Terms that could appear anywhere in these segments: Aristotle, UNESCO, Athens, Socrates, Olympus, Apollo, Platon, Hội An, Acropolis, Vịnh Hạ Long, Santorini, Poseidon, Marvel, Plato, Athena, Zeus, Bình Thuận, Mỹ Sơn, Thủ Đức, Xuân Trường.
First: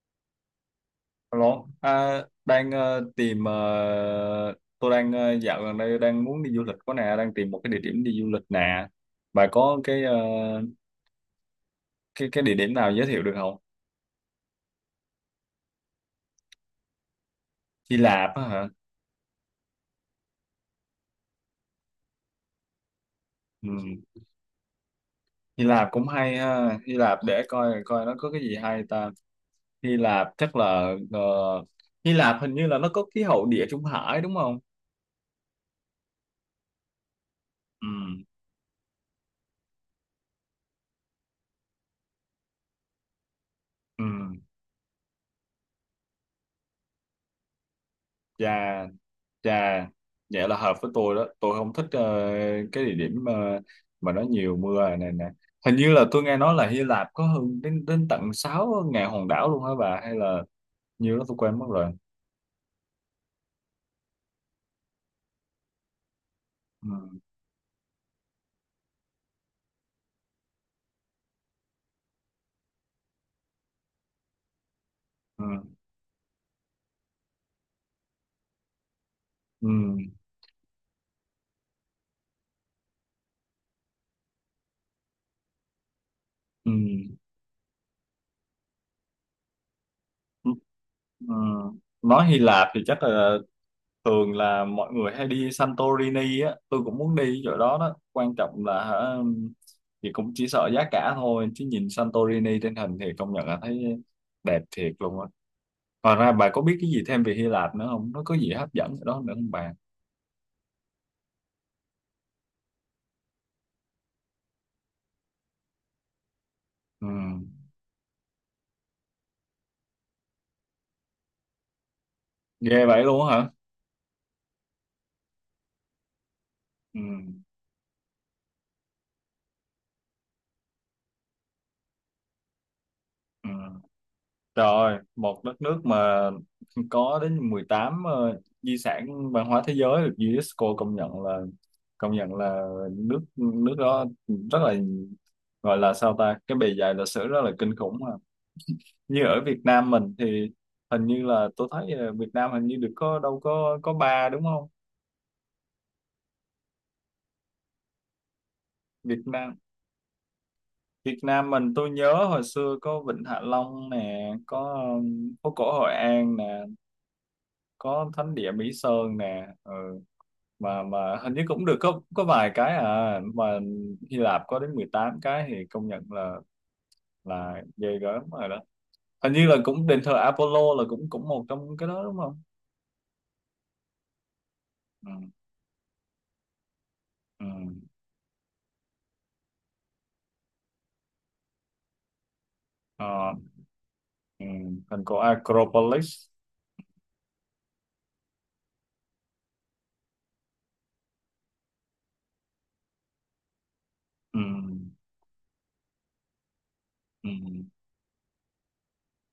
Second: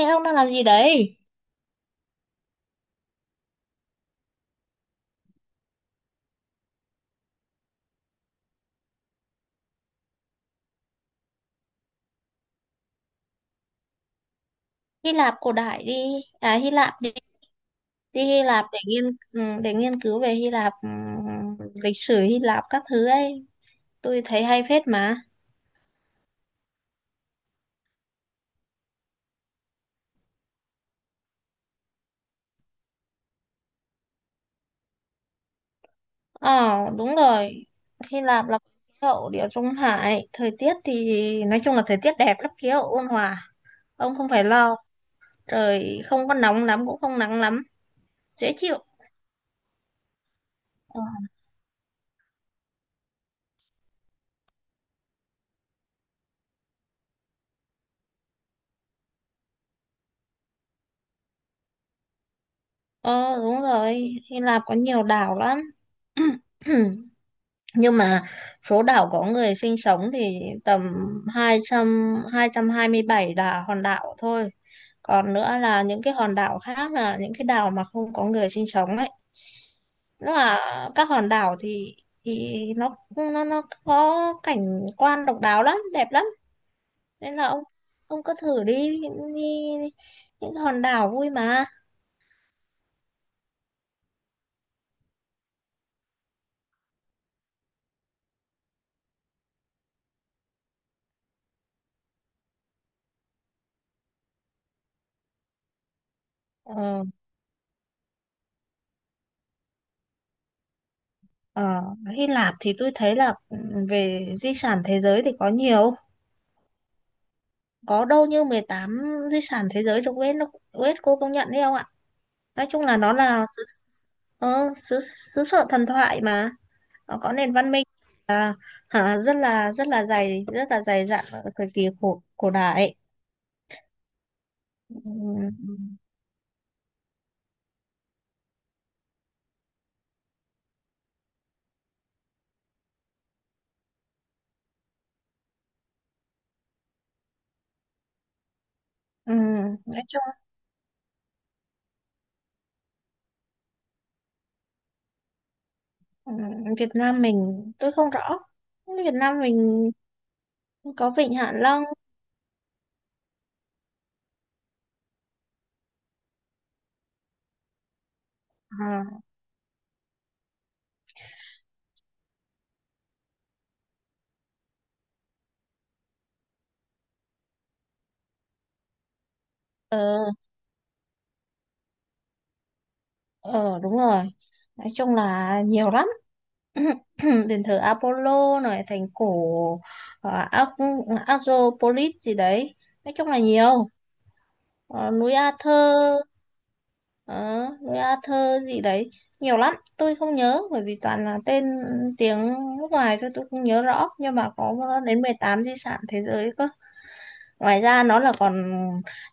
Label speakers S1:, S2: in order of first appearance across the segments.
S1: Ê ông đang làm gì đấy?
S2: Alo, à, đang ờ, tìm ờ, tôi đang dạo gần đây đang muốn đi du lịch có nè, đang tìm một cái địa điểm đi du lịch nè. Bà có cái địa điểm nào giới thiệu được không?
S1: Hy Lạp cổ đại đi, à Hy Lạp đi,
S2: Hy
S1: đi
S2: Lạp
S1: Hy
S2: á
S1: Lạp
S2: hả?
S1: để nghiên ừ, để nghiên cứu về Hy Lạp, lịch sử Hy Lạp các thứ ấy.
S2: Ừ.
S1: Tôi thấy hay phết mà.
S2: Hy Lạp cũng hay ha. Hy Lạp để coi coi nó có cái gì hay ta. Hy Lạp chắc là ờ, Hy Lạp hình như là nó có khí hậu Địa Trung Hải đúng không?
S1: Ờ đúng rồi.
S2: Ừ.
S1: Hy Lạp là hậu Địa Trung Hải, thời tiết thì nói chung là thời tiết đẹp lắm, khí hậu ôn hòa.
S2: Ừ.
S1: Ông không phải lo, trời không có nóng lắm cũng không nắng lắm, dễ chịu.
S2: Dạ. Chà, vậy là hợp với
S1: Ờ
S2: tôi đó. Tôi không thích cái địa điểm mà nó nhiều mưa này nè. Hình như là tôi nghe nói là Hy Lạp có hơn đến đến tận 6 ngàn hòn đảo luôn hả bà? Hay là nhiều đó tôi quên mất rồi.
S1: ờ, đúng rồi, Hy Lạp có nhiều đảo lắm.
S2: Ừ,
S1: Nhưng mà số đảo có người sinh sống thì tầm 200 227 là hòn đảo thôi, còn
S2: ừ,
S1: nữa là những cái hòn đảo khác, là những cái đảo mà không có người sinh sống ấy.
S2: ừ,
S1: Nó là các hòn đảo thì thì nó có cảnh quan độc đáo lắm, đẹp lắm,
S2: ừ,
S1: nên là ông cứ thử đi, đi đi.
S2: ừ,
S1: Những hòn đảo vui
S2: ừ.
S1: mà.
S2: Nói Hy Lạp thì chắc là thường là mọi người hay đi Santorini á. Tôi cũng muốn đi chỗ đó đó. Quan trọng là hả, thì cũng chỉ sợ giá cả thôi. Chứ nhìn Santorini trên hình thì công nhận là thấy đẹp thiệt luôn á. Ngoài ra bà có biết cái gì
S1: ờ,
S2: thêm về Hy Lạp nữa không? Nó có gì hấp dẫn ở đó nữa không bà?
S1: ờ, Hy Lạp thì tôi thấy là về di sản thế giới thì có nhiều,
S2: Ừ.
S1: có đâu như 18 di sản thế giới được UNESCO UNESCO công nhận đấy không ạ? Nói chung
S2: Ghê
S1: là
S2: vậy
S1: nó
S2: luôn á
S1: là
S2: hả?
S1: xứ, ờ, xứ, xứ sở thần thoại mà,
S2: Ừ.
S1: nó có nền văn minh, à, rất là dày, rất là dày dặn ở thời kỳ cổ cổ đại.
S2: Ừ. Rồi, một đất nước
S1: Ừm,
S2: mà có đến 18 di sản văn hóa thế giới được UNESCO công nhận là nước nước đó rất là, gọi là sao ta, cái bề dày lịch sử rất là kinh khủng mà. Như ở Việt Nam
S1: nói
S2: mình
S1: chung
S2: thì hình như là tôi thấy Việt Nam hình như được có đâu có ba đúng không?
S1: Việt Nam mình tôi không rõ. Việt
S2: Việt
S1: Nam
S2: Nam
S1: mình có
S2: Việt
S1: Vịnh
S2: Nam
S1: Hạ
S2: mình
S1: Long.
S2: tôi nhớ hồi xưa có Vịnh Hạ Long nè, có phố cổ Hội An nè, có thánh địa Mỹ Sơn nè, ừ. Mà hình như cũng được có vài cái mà Hy Lạp có đến 18 cái thì công nhận là ghê gớm rồi đó. Hình như là cũng đền thờ
S1: à,
S2: Apollo là cũng cũng một trong cái đó đúng không?
S1: Ờ đúng rồi. Nói
S2: Ừ,
S1: chung là nhiều lắm.
S2: ừ,
S1: Đền thờ Apollo này, thành cổ Acropolis gì đấy. Nói chung
S2: ờ,
S1: là nhiều.
S2: ừ. Thành
S1: Ờ,
S2: cổ
S1: núi
S2: Acropolis.
S1: Arthur đó, núi A Thơ gì đấy, nhiều lắm tôi không nhớ bởi vì toàn là tên tiếng nước ngoài, thôi tôi không nhớ rõ, nhưng
S2: Ừ,
S1: mà có đến 18 di sản thế giới cơ.
S2: ừ,
S1: Ngoài ra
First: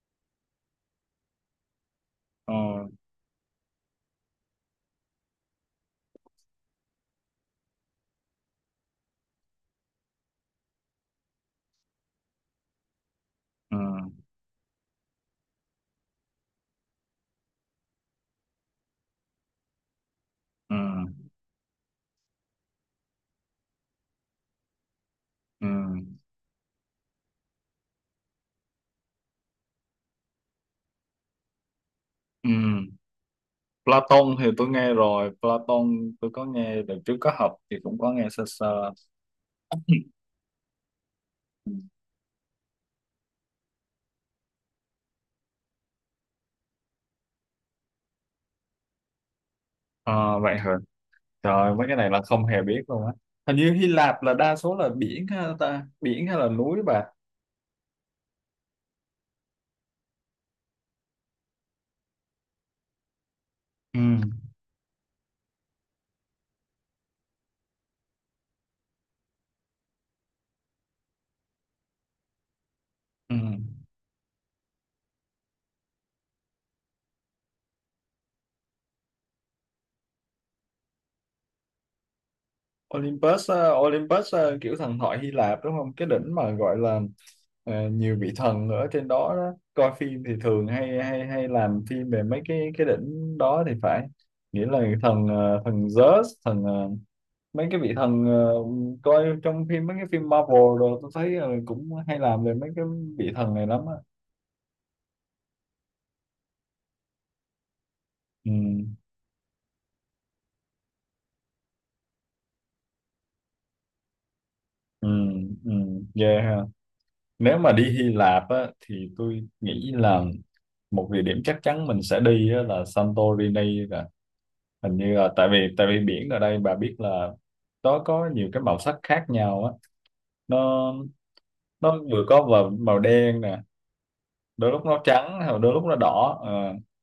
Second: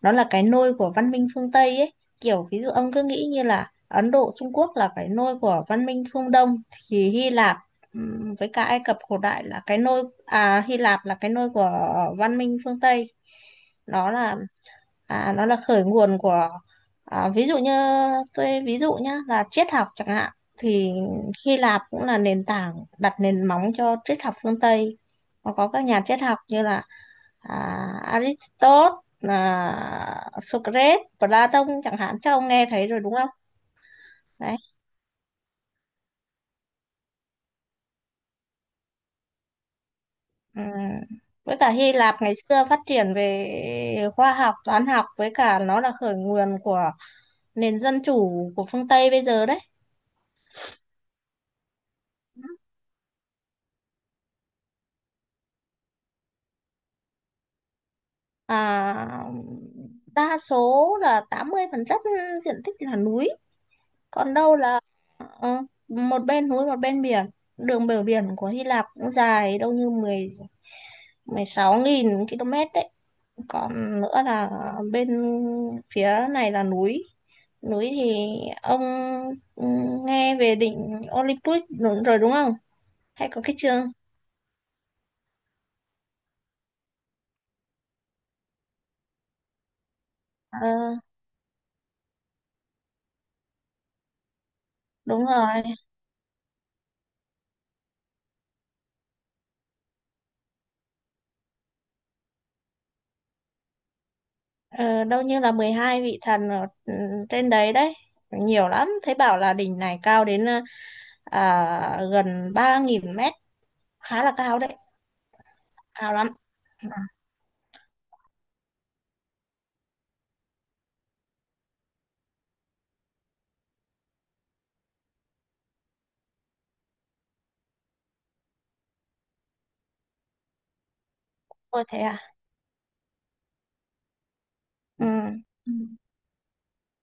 S1: nó là cái nôi của văn minh phương Tây ấy, kiểu
S2: ờ,
S1: ví dụ ông cứ nghĩ như là Ấn Độ, Trung Quốc là cái nôi của văn minh phương Đông, thì Hy Lạp với cả Ai Cập cổ đại là cái nôi, Hy Lạp là cái nôi của văn minh phương Tây.
S2: ừ,
S1: nó là nó là khởi nguồn của, ví dụ như tôi ví dụ nhá là triết học chẳng hạn,
S2: ừ,
S1: thì Hy Lạp cũng là nền tảng, đặt nền móng cho triết học phương Tây. Nó
S2: ừ.
S1: có các nhà triết học như là à, Aristotle, Socrates, Plato chẳng hạn, chắc ông
S2: Ừ.
S1: nghe thấy rồi đúng không?
S2: Platon thì
S1: Đấy.
S2: tôi nghe rồi, Platon tôi có nghe được, trước có học thì cũng có nghe sơ sơ.
S1: Ừm. Với cả Hy Lạp ngày xưa phát triển về khoa học, toán học, với cả nó là khởi nguồn của nền dân chủ của phương Tây bây giờ đấy.
S2: Ờ, vậy hả? Trời, mấy cái này là không hề biết luôn á. Hình như Hy Lạp là đa số là biển ha ta, biển hay là núi bà.
S1: à, Đa số là 80% diện tích là núi,
S2: Ừ.
S1: còn đâu là ờ, một bên núi một bên biển. Đường bờ biển của Hy Lạp cũng dài đâu như 10 16.000 km đấy.
S2: Ừ.
S1: Còn nữa là bên phía này là núi, núi thì ông ừ, nghe về đỉnh Olympus đúng rồi đúng không, hay có
S2: Olympus,
S1: cái trường.
S2: Olympus kiểu thần thoại Hy Lạp đúng không? Cái đỉnh mà gọi là nhiều vị thần ở trên đó, đó. Coi phim thì thường
S1: Ờ,
S2: hay hay hay làm phim về mấy cái đỉnh đó thì phải. Nghĩa là
S1: đúng
S2: thần
S1: rồi.
S2: thần Zeus, mấy cái vị thần coi trong phim, mấy cái phim Marvel rồi tôi thấy cũng hay làm về mấy cái vị thần này lắm á.
S1: Ờ, đâu như là 12 vị thần ở trên đấy đấy,
S2: Ừ,
S1: nhiều lắm. Thấy bảo là đỉnh này cao đến gần 3.000 m, khá là cao đấy,
S2: ừ, ừ,
S1: cao lắm.
S2: yeah ha. Nếu mà đi Hy Lạp á thì tôi nghĩ là một địa điểm chắc chắn mình sẽ đi á, là Santorini rồi. Hình như là tại vì biển ở đây, bà biết là nó có nhiều cái màu sắc khác nhau á. nó
S1: Ôi
S2: nó
S1: thế à.
S2: vừa có vào màu đen nè, đôi lúc nó
S1: Ừ.
S2: trắng hoặc
S1: Ừ.
S2: đôi lúc nó đỏ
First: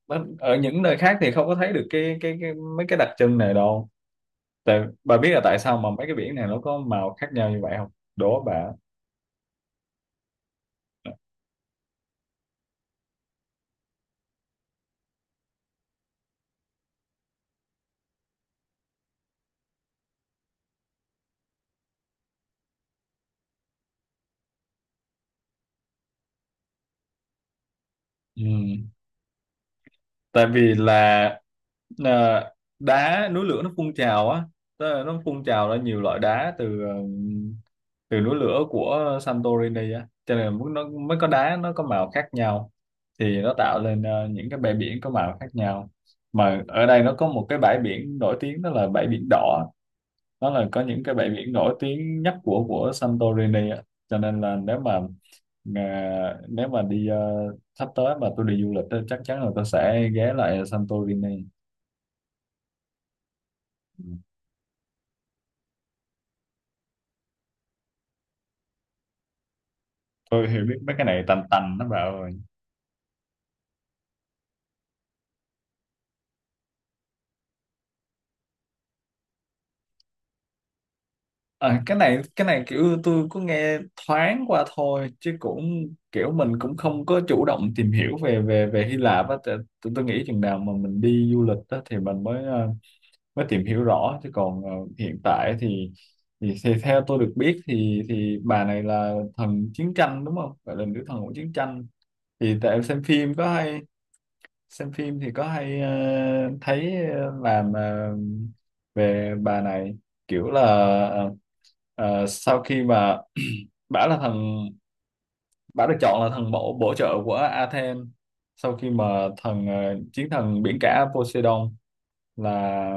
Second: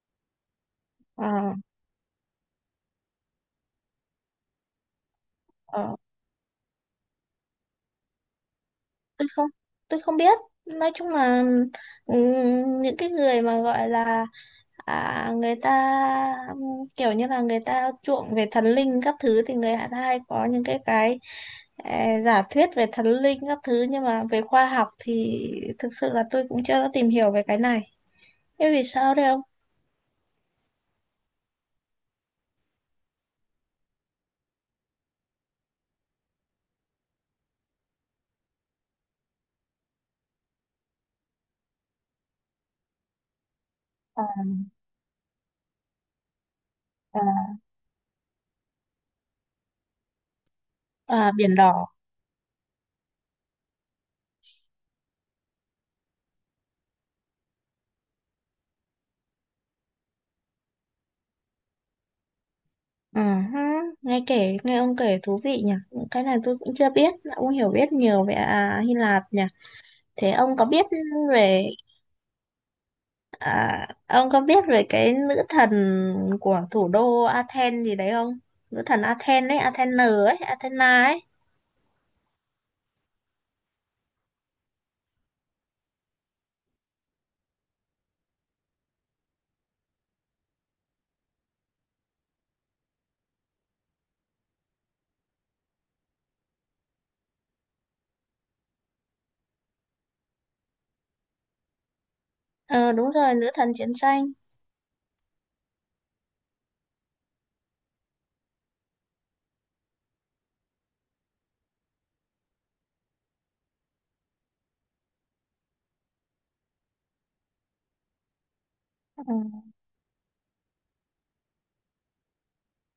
S2: ờ. Ở những nơi khác
S1: Ờ,
S2: thì không có thấy được cái mấy cái đặc trưng này đâu. Tại bà biết là tại sao
S1: ờ,
S2: mà mấy cái biển này nó có màu khác nhau như vậy không? Đố bà.
S1: tôi không tôi không biết, nói chung là ừ, những cái người mà gọi là người ta, kiểu như là người ta chuộng về thần linh các thứ thì người ta hay có những cái giả thuyết về thần linh các thứ, nhưng mà về khoa học thì thực sự là tôi cũng chưa có tìm hiểu về cái này.
S2: Ừ.
S1: Thế vì sao đấy không?
S2: Tại vì là à, đá núi lửa nó phun trào á, tức là nó phun trào ra nhiều loại đá từ từ núi lửa của Santorini á, cho nên mới- nó mới có đá nó có màu khác nhau thì nó tạo lên những cái bãi biển có màu khác nhau. Mà ở đây nó có một
S1: À,
S2: cái bãi biển nổi tiếng, đó là bãi biển đỏ, đó là có những cái bãi
S1: À,
S2: biển
S1: biển
S2: nổi
S1: đỏ.
S2: tiếng nhất của Santorini ạ. Cho nên là nếu mà nếu mà đi sắp tới mà tôi đi du lịch á, chắc chắn là tôi sẽ ghé lại Santorini.
S1: Ừ, hứ,
S2: Ừ.
S1: Nghe kể, nghe ông kể thú vị nhỉ. Cái này tôi cũng chưa biết, ông hiểu biết nhiều về Hy Lạp nhỉ. Thế
S2: Tôi
S1: ông
S2: hiểu
S1: có
S2: biết
S1: biết
S2: mấy cái này tành
S1: về
S2: tành nó bảo rồi.
S1: À, ông có biết về cái nữ thần của thủ đô Athens gì đấy không? Nữ thần Athens ấy, Athena ấy, Athena ấy.
S2: Cái này kiểu tôi có nghe thoáng qua thôi, chứ cũng kiểu mình cũng không có chủ động tìm hiểu về về về Hy Lạp á. Tại- tôi nghĩ chừng nào mà mình đi du lịch á, thì mình mới mới tìm hiểu rõ, chứ còn hiện tại thì, thì theo tôi được biết thì bà này là thần chiến tranh đúng không, gọi là nữ thần của chiến tranh. Thì tại em
S1: Ờ
S2: xem
S1: đúng
S2: phim
S1: rồi, nữ
S2: có
S1: thần
S2: hay
S1: chiến tranh.
S2: xem phim thì có hay thấy làm về bà này kiểu là ờ, sau khi mà bả là thần, bả được chọn là thần bổ bổ trợ của Athens sau khi mà
S1: Ừ.
S2: thần chiến thần biển cả Poseidon là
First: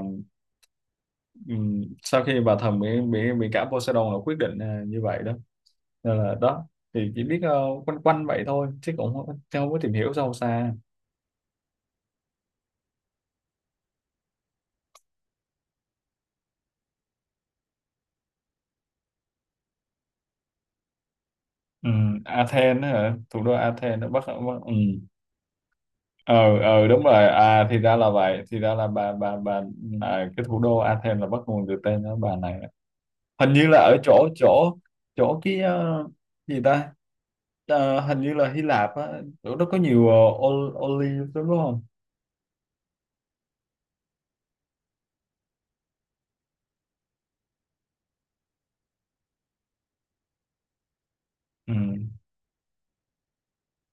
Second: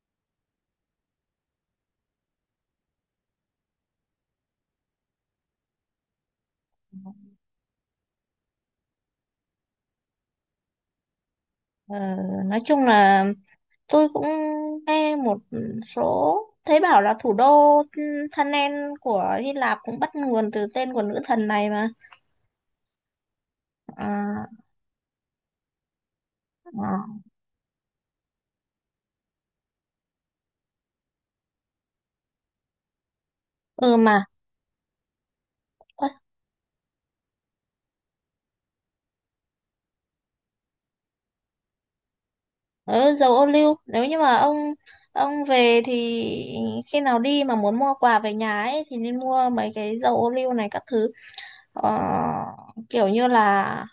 S2: Ừ, sau khi bà thần bị cả Poseidon là quyết định như vậy đó, nên là đó thì chỉ biết quanh quanh vậy thôi, chứ cũng không, chứ không có tìm hiểu sâu xa.
S1: Ờ, nói chung là tôi cũng nghe một số, thấy bảo là thủ đô Thanen của Hy Lạp cũng bắt nguồn từ tên của nữ thần này mà.
S2: Ừ, Athens hả, thủ đô Athens ở
S1: À,
S2: Bắc. Ừ. Ờ ờ đúng
S1: à.
S2: rồi, à thì ra là vậy, thì ra là bà cái thủ đô Athens là bắt nguồn từ tên đó, bà này. Hình như là
S1: Ừ
S2: ở
S1: mà.
S2: chỗ chỗ chỗ cái gì ta. Ờ, hình như là Hy Lạp á, chỗ đó có nhiều ol- olive đúng không?
S1: Ờ, dầu ô liu, nếu như mà ông về thì khi nào đi mà muốn mua quà về nhà ấy thì nên mua mấy cái dầu ô liu này các thứ.
S2: Ừ.
S1: Ờ, kiểu như là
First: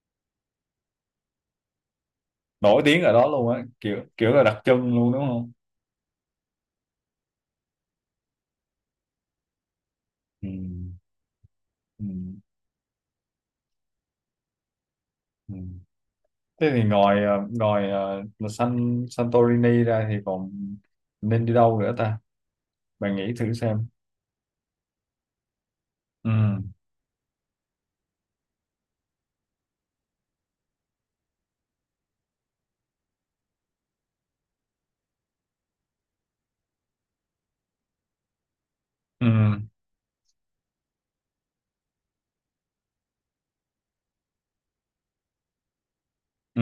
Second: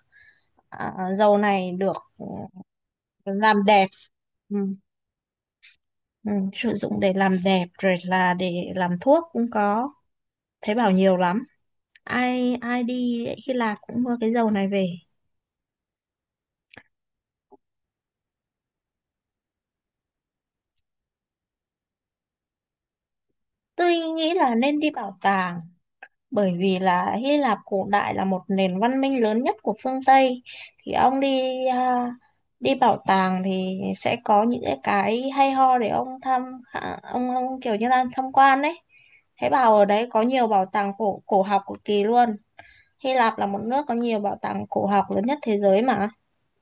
S1: à, dầu này được ừ,
S2: Nổi tiếng ở đó luôn á,
S1: làm đẹp.
S2: kiểu kiểu là
S1: Ừ.
S2: đặc trưng luôn đúng không?
S1: Ừ, sử dụng để làm đẹp rồi là để làm thuốc cũng có,
S2: Ừ.
S1: thấy bảo nhiều lắm,
S2: Ừ.
S1: ai ai đi Hy Lạp cũng mua cái dầu này về.
S2: Ừ. Thế thì ngoài là Santorini ra thì còn nên đi đâu nữa ta? Bạn nghĩ thử xem.
S1: Tôi nghĩ là nên đi bảo tàng, bởi
S2: Ừ.
S1: vì là Hy Lạp cổ đại là một nền văn minh lớn nhất của phương Tây, thì ông đi đi bảo tàng thì sẽ có những cái hay ho để ông thăm, ông kiểu như là tham quan đấy.
S2: Ừ.
S1: Thế bảo ở đấy có nhiều bảo tàng cổ cổ học cực kỳ luôn. Hy Lạp là một nước có nhiều bảo tàng cổ học lớn nhất thế giới mà.
S2: Ừ.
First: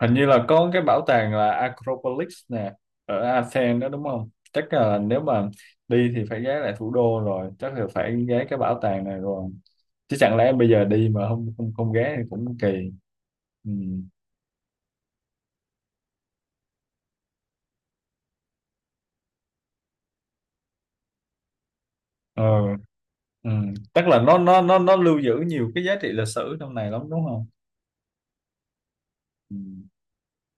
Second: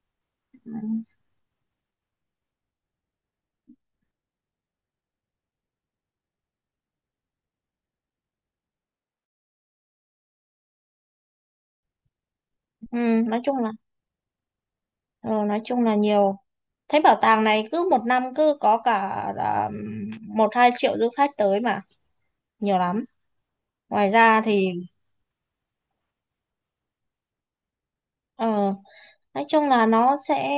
S2: Hình như là có
S1: Ừ,
S2: cái bảo tàng là Acropolis nè, ở Athens đó đúng không? Chắc là nếu mà đi thì phải ghé lại thủ đô rồi, chắc là phải ghé cái bảo tàng này rồi, chứ chẳng lẽ bây giờ đi mà không không không ghé thì cũng kỳ.
S1: Ừ, nói chung
S2: Ừ.
S1: là ừ, nói chung là nhiều. Thế bảo tàng này cứ một năm cứ có cả à, một hai triệu du khách tới mà,
S2: Ờ.
S1: nhiều lắm.
S2: Ừ. Tức
S1: Ngoài
S2: là nó
S1: ra
S2: nó
S1: thì
S2: nó nó lưu giữ nhiều cái giá trị lịch sử trong này lắm đúng không?
S1: Ờ, nói
S2: Ừ.
S1: chung là nó sẽ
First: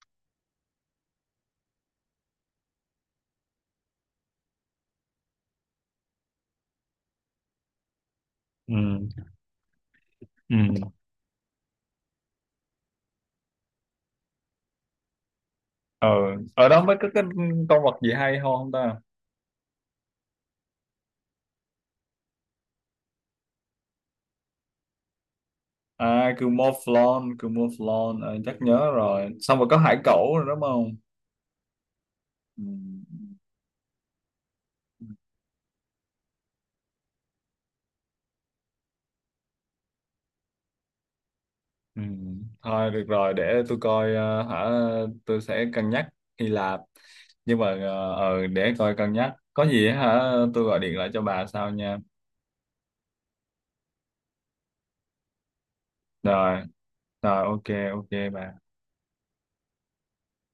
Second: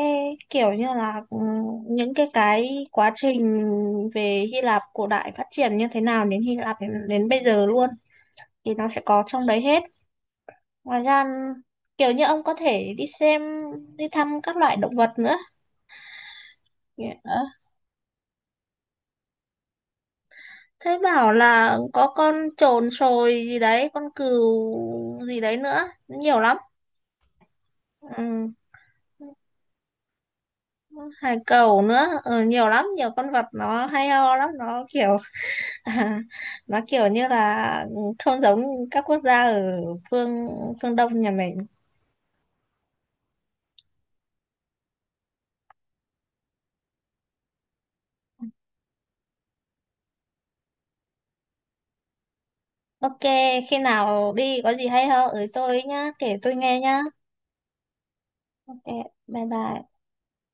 S1: kiểu như là những cái quá trình về Hy Lạp cổ đại phát triển như thế nào đến Hy Lạp đến bây giờ luôn thì
S2: Ừ.
S1: nó sẽ có trong đấy hết.
S2: Ừ.
S1: Ngoài ra kiểu như ông có thể đi xem, đi thăm các loại động vật nữa.
S2: Ờ. Ở đó mới có cái
S1: Ờ,
S2: con vật gì hay ho không ta?
S1: thế bảo là có con chồn sồi gì đấy, con cừu gì đấy nữa,
S2: À,
S1: nhiều lắm.
S2: Cumoflon, Cumoflon ờ,
S1: Ừ.
S2: chắc nhớ rồi, xong rồi có hải cẩu rồi đúng không?
S1: Hải cẩu nữa, ừ,
S2: Ừ.
S1: nhiều lắm, nhiều con vật nó hay ho lắm, nó kiểu À, nó kiểu như là ừ, không giống các quốc gia ở phương phương Đông nhà mình.
S2: Ừ. Thôi được rồi, để tôi coi hả, tôi sẽ cân nhắc Hy Lạp, nhưng mà để coi cân nhắc có gì hả, tôi gọi điện lại cho bà sau nha.
S1: Ok, khi nào đi có gì hay ho ở tôi nhá, kể tôi
S2: rồi
S1: nghe nhá.
S2: rồi ok, ok bà.
S1: Ok, bye bye.